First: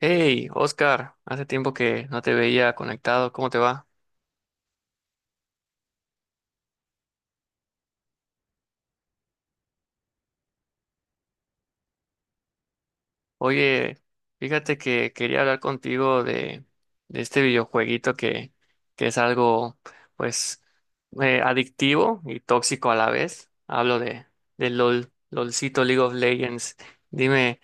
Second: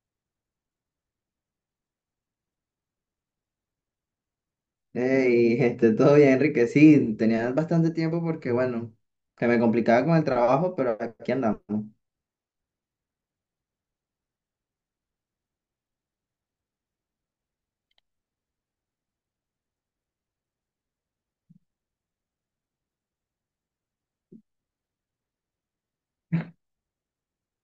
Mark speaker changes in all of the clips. Speaker 1: Hey, Oscar, hace tiempo que no te veía conectado, ¿cómo te va?
Speaker 2: Hey, todo bien, Enrique. Sí, tenía bastante tiempo porque, bueno, que me complicaba con el trabajo, pero aquí andamos.
Speaker 1: Oye, fíjate que quería hablar contigo de este videojueguito que es algo, pues, adictivo y tóxico a la vez. Hablo de LOL, LOLcito League of Legends. Dime,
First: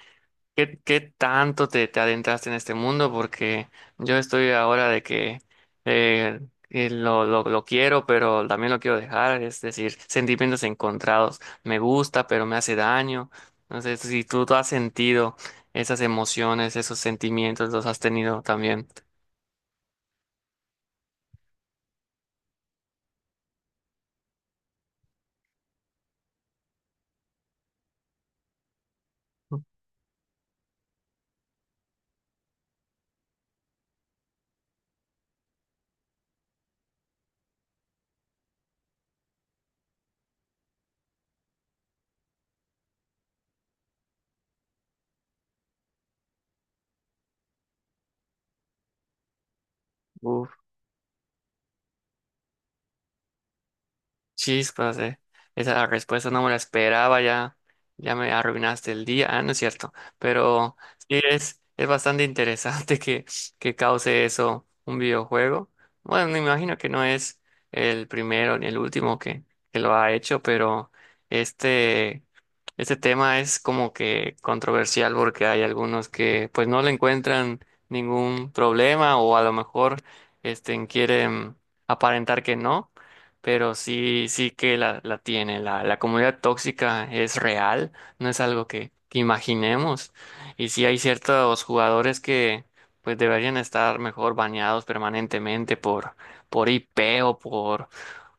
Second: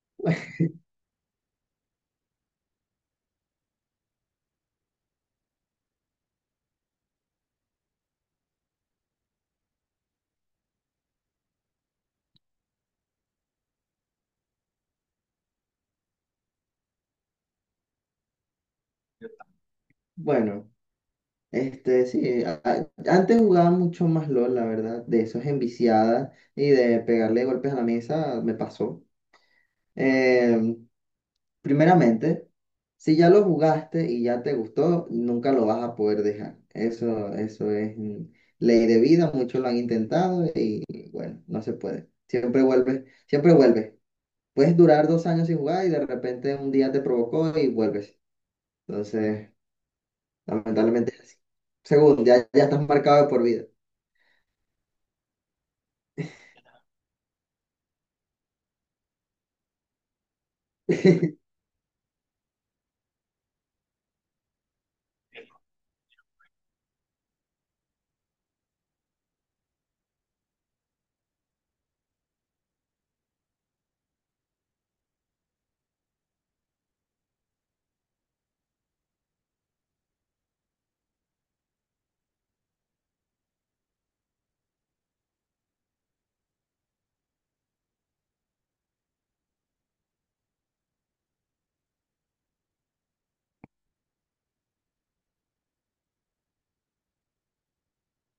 Speaker 1: Qué tanto te adentraste en este mundo? Porque yo estoy ahora de que eh, lo quiero, pero también lo quiero dejar, es decir, sentimientos encontrados. Me gusta, pero me hace daño. No sé si tú has sentido esas emociones, esos sentimientos, los has tenido también.
Speaker 2: Bueno, sí, antes jugaba mucho más LOL, la verdad, de esos enviciadas y de pegarle golpes a la mesa, me pasó. Eh, Primeramente, si ya lo jugaste y ya te gustó, nunca lo vas a poder dejar. Eso es ley de vida, muchos lo han intentado y, bueno, no se puede. Siempre vuelves, siempre vuelves. Puedes durar 2 años sin jugar y de repente un día te provocó y vuelves. Entonces,
Speaker 1: Uf.
Speaker 2: lamentablemente es así. Segundo, ya, ya estás marcado de por vida.
Speaker 1: Chispas, eh. Esa respuesta no me la esperaba, ya me arruinaste el día. Ah, no es cierto. Pero sí es bastante interesante que cause eso un videojuego. Bueno, me imagino que no es el primero ni el último que lo ha hecho, pero este, este tema es como que controversial porque hay algunos que pues no le encuentran ningún problema o a lo mejor quieren aparentar que no, pero sí, sí que la tiene. La comunidad tóxica es real, no es algo que imaginemos. Y sí hay ciertos jugadores que pues deberían estar mejor baneados permanentemente por IP o por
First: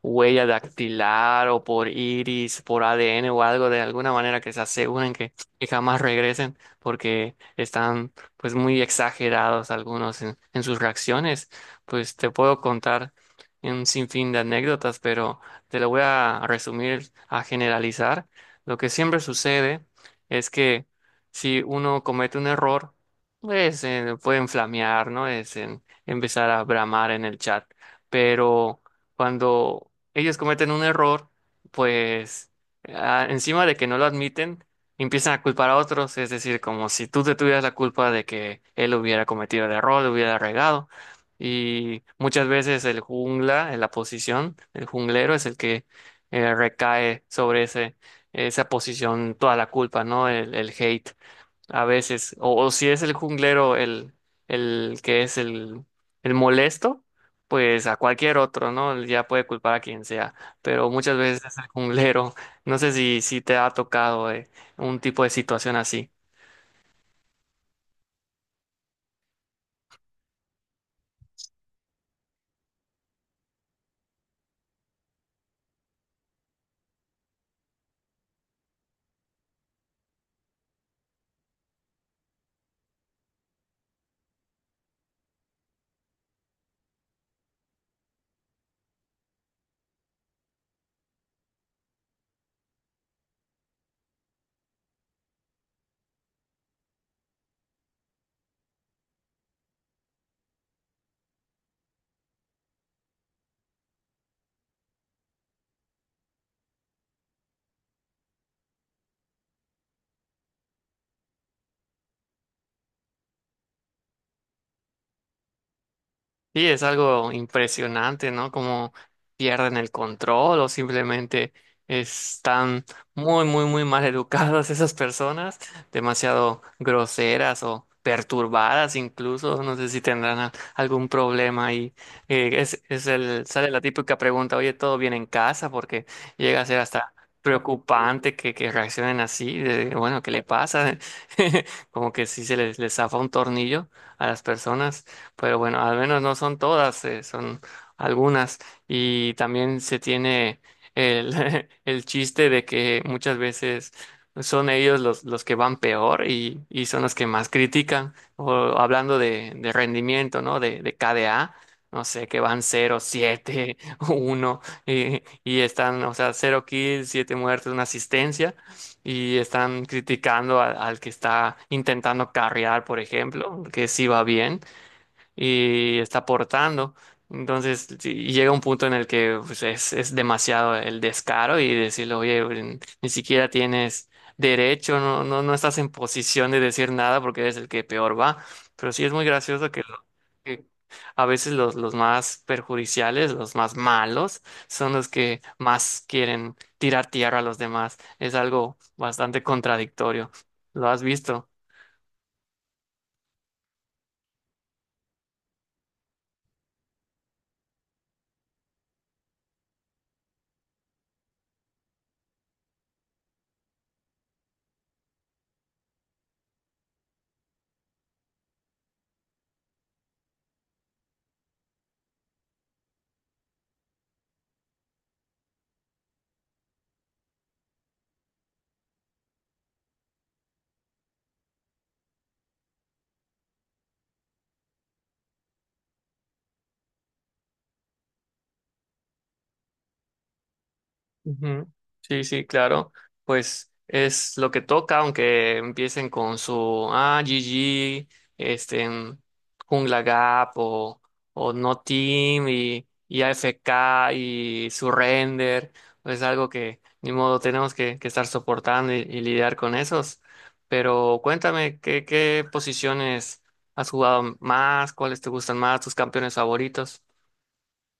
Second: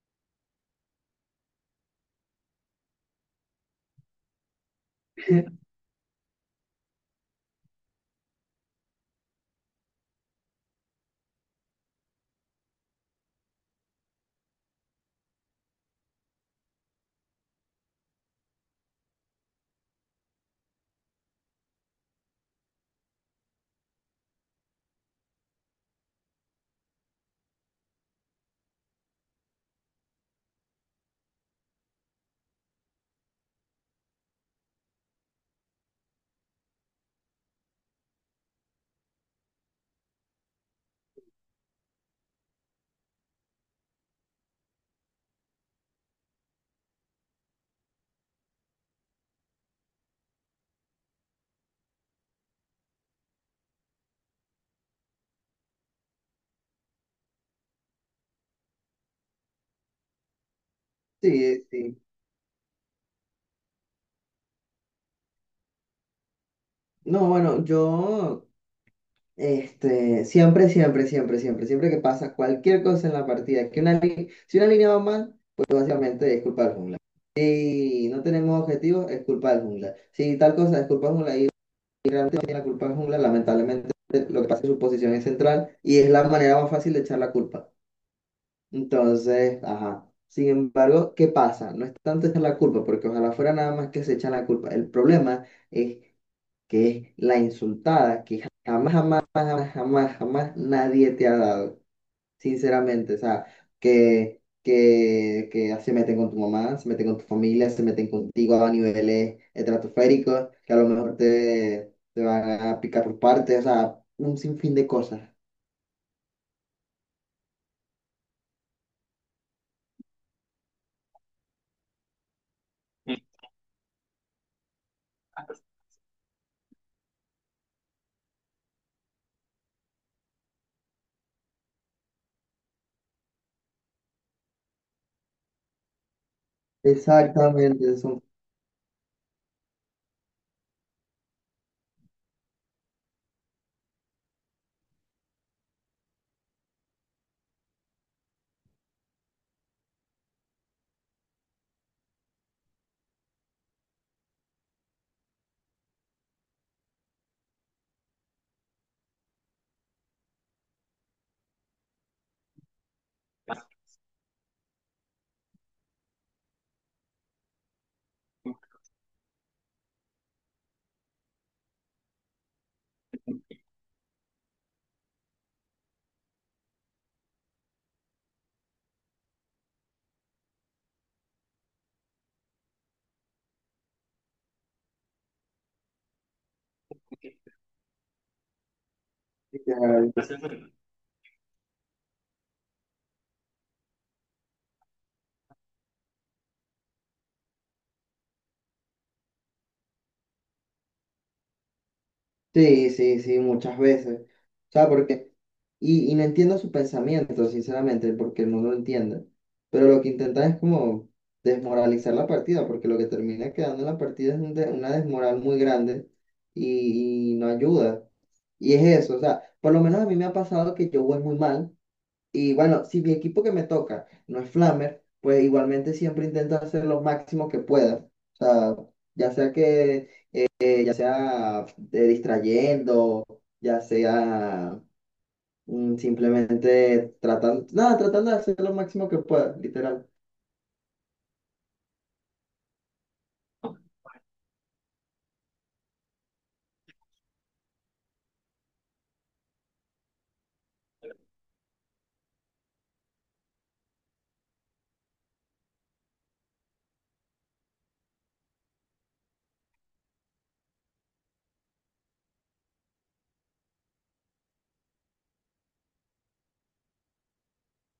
Speaker 1: huella dactilar o por iris, por ADN o algo de alguna manera que se aseguren que jamás regresen porque están pues muy exagerados algunos en sus reacciones. Pues te puedo contar y un sinfín de anécdotas, pero te lo voy a resumir, a generalizar. Lo que siempre sucede es que si uno comete un error, pues pueden flamear, ¿no? Es empezar a bramar en el chat. Pero cuando ellos cometen un error, pues ah, encima de que no lo admiten, empiezan a culpar a otros, es decir, como si tú te tuvieras la culpa de que él hubiera cometido el error, lo hubiera regado. Y muchas veces el jungla, en la posición, el junglero es el que recae sobre esa posición toda la culpa, ¿no? El hate. A veces, o si es el junglero el que es el molesto, pues a cualquier otro, ¿no? Ya puede culpar a quien sea, pero muchas veces es
Speaker 2: Sí,
Speaker 1: el
Speaker 2: sí.
Speaker 1: junglero. No sé si te ha tocado un tipo de situación así.
Speaker 2: No, bueno, siempre, siempre, siempre, siempre, siempre que pasa cualquier cosa en la partida, que una si una línea va mal, pues básicamente es culpa del jungla. Si no tenemos objetivos, es culpa del jungla. Si tal cosa es culpa del jungla y realmente no tiene la culpa del jungla, lamentablemente lo que pasa es que su posición es central y es la manera más fácil de echar la culpa. Entonces, ajá. Sin embargo, ¿qué pasa? No es tanto echar la culpa, porque ojalá fuera nada más que se echan la culpa. El problema es que es la insultada que jamás, jamás, jamás, jamás, jamás nadie te ha dado, sinceramente. O sea, que se meten con tu mamá, se meten con tu familia, se meten contigo a niveles estratosféricos, que a lo mejor te van a picar por partes, o sea, un sinfín de cosas.
Speaker 1: Sí, es algo impresionante, ¿no? Como pierden el control o simplemente están muy, muy, muy mal educadas esas personas, demasiado groseras o perturbadas incluso, no sé si tendrán algún problema ahí. Es sale la típica pregunta, oye, ¿todo bien en casa? Porque llega a ser hasta
Speaker 2: Exactamente, son.
Speaker 1: preocupante que reaccionen así, de, bueno, ¿qué le pasa? Como que sí les zafa un tornillo a las personas, pero bueno, al menos no son todas, son algunas. Y también se tiene el chiste de que muchas veces son ellos los que van peor y son los que más critican, o hablando de rendimiento, ¿no? De KDA. No sé, que van cero siete uno y están, o sea, cero kills, 7 muertes, una asistencia y están criticando al que está intentando carrear, por ejemplo, que sí va bien, y está aportando. Entonces sí, llega un punto en el que pues, es demasiado el descaro y decirle, oye, ni siquiera tienes derecho, no estás en posición de decir nada porque eres el que peor va. Pero sí es muy gracioso que que a veces los más perjudiciales, los más malos, son los que más quieren tirar tierra a los demás. Es algo bastante contradictorio. ¿Lo has visto?
Speaker 2: Sí, sí, sí, muchas veces. O sea, porque, y no entiendo su pensamiento, sinceramente, porque no lo entiende. Pero lo que intentan es como desmoralizar la partida, porque lo que termina quedando en la partida es un una desmoral muy grande y no ayuda. Y es eso, o sea, por lo menos a mí me ha pasado que yo voy muy mal. Y bueno, si mi equipo que me toca no es Flamer, pues igualmente siempre intento hacer lo máximo que pueda. O sea, ya sea que ya sea distrayendo, ya sea simplemente tratando, nada, tratando de hacer lo máximo que pueda, literal.
Speaker 1: Ujú. Sí, sí, claro. Pues es lo que toca, aunque empiecen con su ah, GG, este, en Jungla Gap o No Team y AFK y Surrender. Es algo que ni modo tenemos que estar soportando y lidiar con esos. Pero cuéntame, qué posiciones has jugado más? ¿Cuáles te gustan más? ¿Tus campeones favoritos?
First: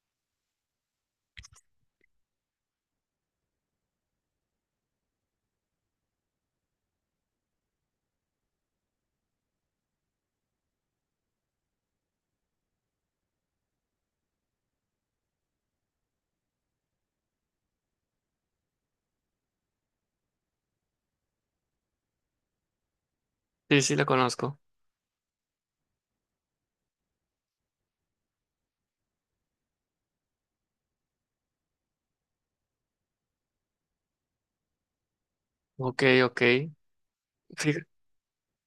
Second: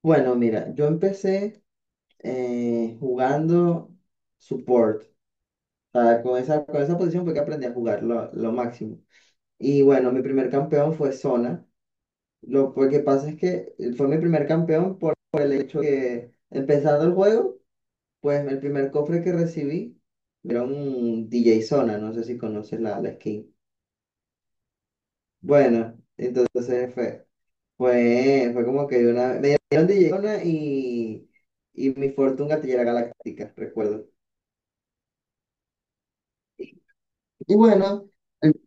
Speaker 2: Bueno, mira, yo empecé jugando support. O sea, con esa posición fue que aprendí a jugar lo máximo. Y bueno, mi primer campeón fue Zona. Lo que pasa es que fue mi primer campeón por el hecho que empezando el juego. Pues el primer cofre que recibí era un DJ Zona, no sé si conoces la skin.
Speaker 1: Sí, sí, la conozco.
Speaker 2: Bueno, entonces fue como que una, me dieron DJ Zona y mi Fortune Gatillera Galáctica, recuerdo.
Speaker 1: Ok, ok.
Speaker 2: Y
Speaker 1: Fíjate.
Speaker 2: bueno,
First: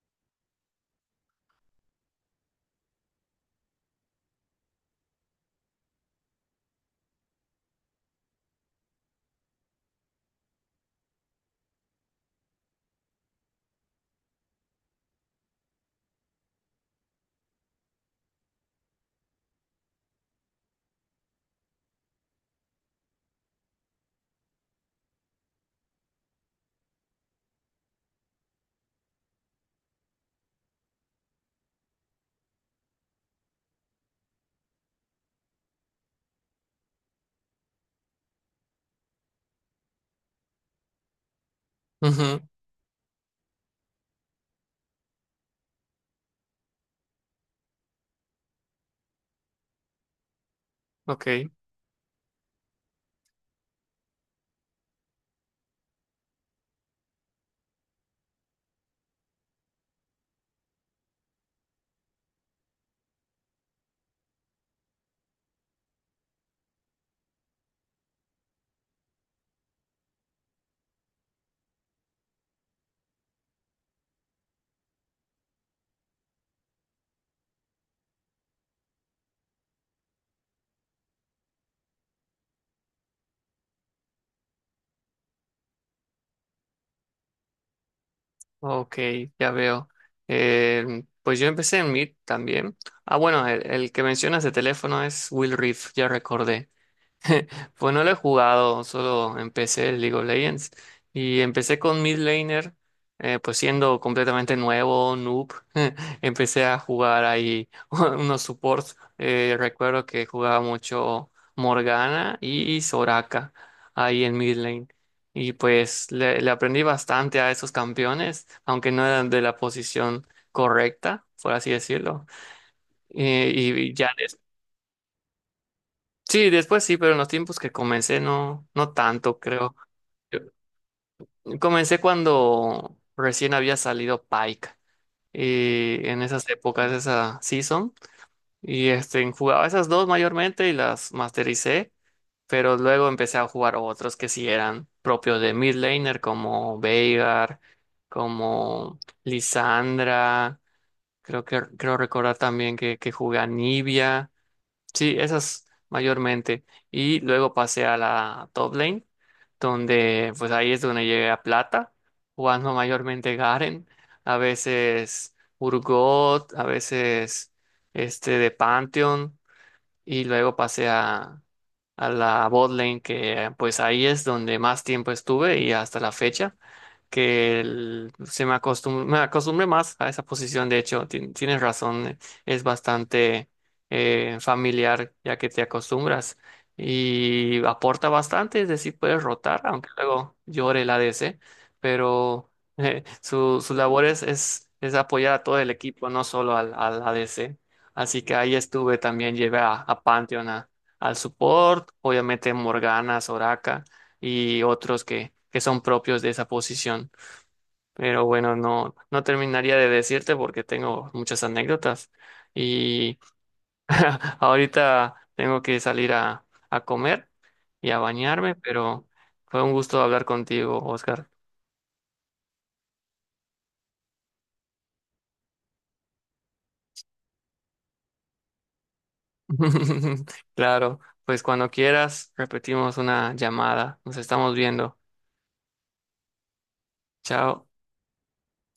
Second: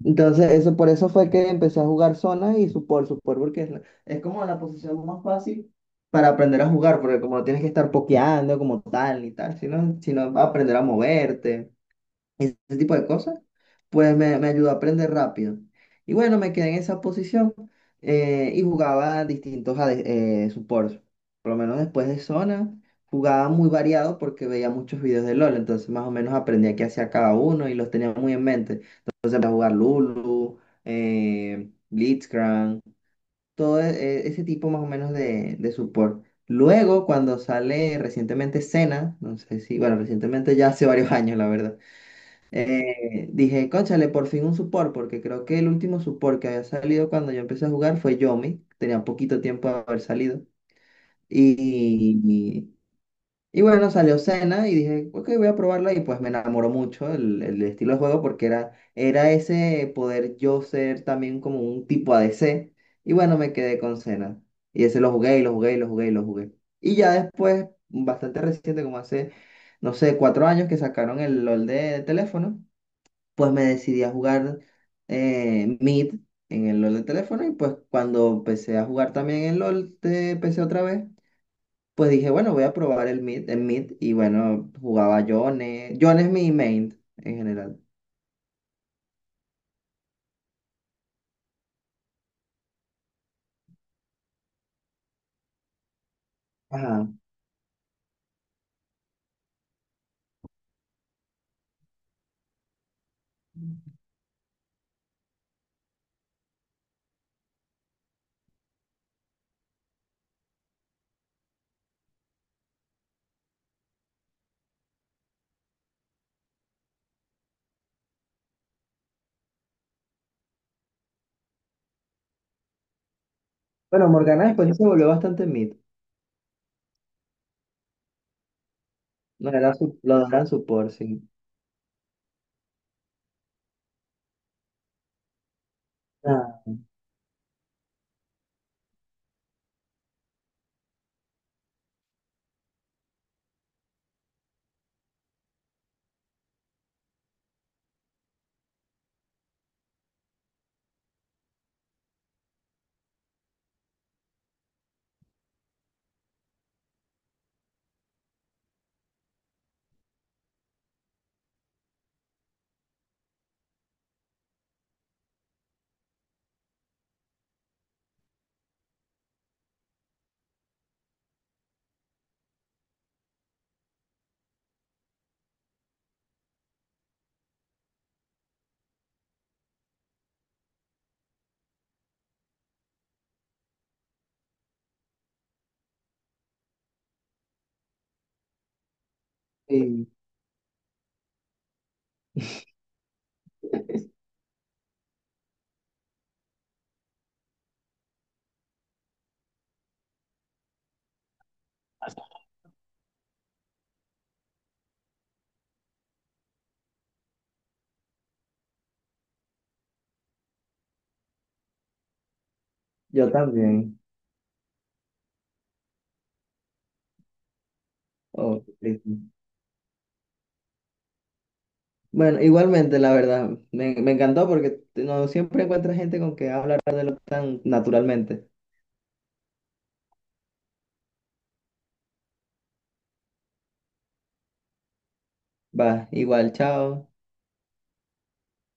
Speaker 2: entonces eso por eso fue que empecé a jugar Zona y Support, Support, porque es como la posición más fácil para aprender a jugar, porque como no tienes que estar pokeando como tal y tal, sino aprender a moverte. Ese tipo de cosas, pues me ayudó a aprender rápido. Y bueno, me quedé en esa posición y jugaba distintos AD supports. Por lo menos después de zona, jugaba muy variado porque veía muchos videos de LOL, entonces más o menos aprendía qué hacía cada uno y los tenía muy en mente. Entonces empecé a jugar Lulu, Blitzcrank, todo e- ese tipo más o menos de support. Luego, cuando sale recientemente Senna, no sé si, bueno, recientemente ya hace varios años, la verdad
Speaker 1: Ujú,
Speaker 2: dije, cónchale, por fin un support, porque creo que el último support que había salido cuando yo empecé a jugar fue Yomi, tenía poquito tiempo de haber salido.
Speaker 1: ok.
Speaker 2: Y, y- bueno, salió Senna y dije, ok, voy a probarla y pues me enamoró mucho el estilo de juego porque era ese poder yo ser también como un tipo ADC. Y bueno, me quedé con Senna. Y ese lo jugué y lo jugué y lo jugué y lo jugué. Y ya después, bastante reciente, como hace, no sé, 4 años que sacaron el LOL de teléfono, pues me decidí a jugar Mid en el LOL de teléfono y pues cuando empecé a jugar también en LOL de PC otra vez, pues dije, bueno, voy a probar el Mid y bueno, jugaba Yone. Yone es mi main en general.
Speaker 1: Ok, ya veo. Pues yo empecé en Meet también. Ah, bueno, el que mencionas de teléfono es Will Reef, ya recordé.
Speaker 2: Ajá.
Speaker 1: Pues no lo he jugado, solo empecé el League of Legends y empecé con mid laner, pues siendo completamente nuevo, noob, empecé a jugar ahí unos supports. Eh, recuerdo que jugaba mucho Morgana y Soraka ahí en mid lane y pues le aprendí bastante a esos campeones, aunque no eran de la posición correcta, por así decirlo. Y
Speaker 2: Bueno,
Speaker 1: ya
Speaker 2: Morgana después se volvió bastante Mid.
Speaker 1: sí, después sí, pero en los tiempos que comencé no, no tanto,
Speaker 2: No era
Speaker 1: creo.
Speaker 2: su, lo
Speaker 1: Yo-
Speaker 2: daban support, sí.
Speaker 1: Comencé cuando recién había salido Pike y en esas
Speaker 2: Ah,
Speaker 1: épocas, esa season, y este, jugaba esas dos mayormente y las mastericé, pero luego empecé a jugar otros que sí eran propios de mid laner como Veigar, como Lisandra, creo que creo recordar también que jugué a Nibia. Sí, esas mayormente. Y luego pasé a la top lane, donde pues ahí es donde llegué a plata, jugando mayormente Garen, a veces Urgot, a veces este de Pantheon, y luego pasé a la bot lane, que pues ahí es donde más tiempo estuve y hasta la fecha que me acostumbre más a esa posición. De hecho, tienes razón, es bastante familiar ya que te acostumbras y aporta bastante, es decir, puedes rotar, aunque
Speaker 2: sí,
Speaker 1: luego llore el ADC, pero su labor es apoyar a todo el equipo, no solo al ADC. Así que ahí estuve también, llevé a Pantheon al support, obviamente Morgana, Soraka y otros que son propios de esa posición. Pero bueno, no terminaría de decirte porque tengo muchas anécdotas y
Speaker 2: yo también.
Speaker 1: ahorita tengo que salir a comer y a bañarme,
Speaker 2: Oh, qué
Speaker 1: pero
Speaker 2: triste.
Speaker 1: fue un gusto hablar contigo, Oscar.
Speaker 2: Bueno, igualmente, la verdad, me encantó porque no siempre encuentras gente con que hablar de lo tan naturalmente.
Speaker 1: Claro, pues cuando quieras repetimos una llamada. Nos estamos viendo.
Speaker 2: Va, igual, chao.
Speaker 1: Chao.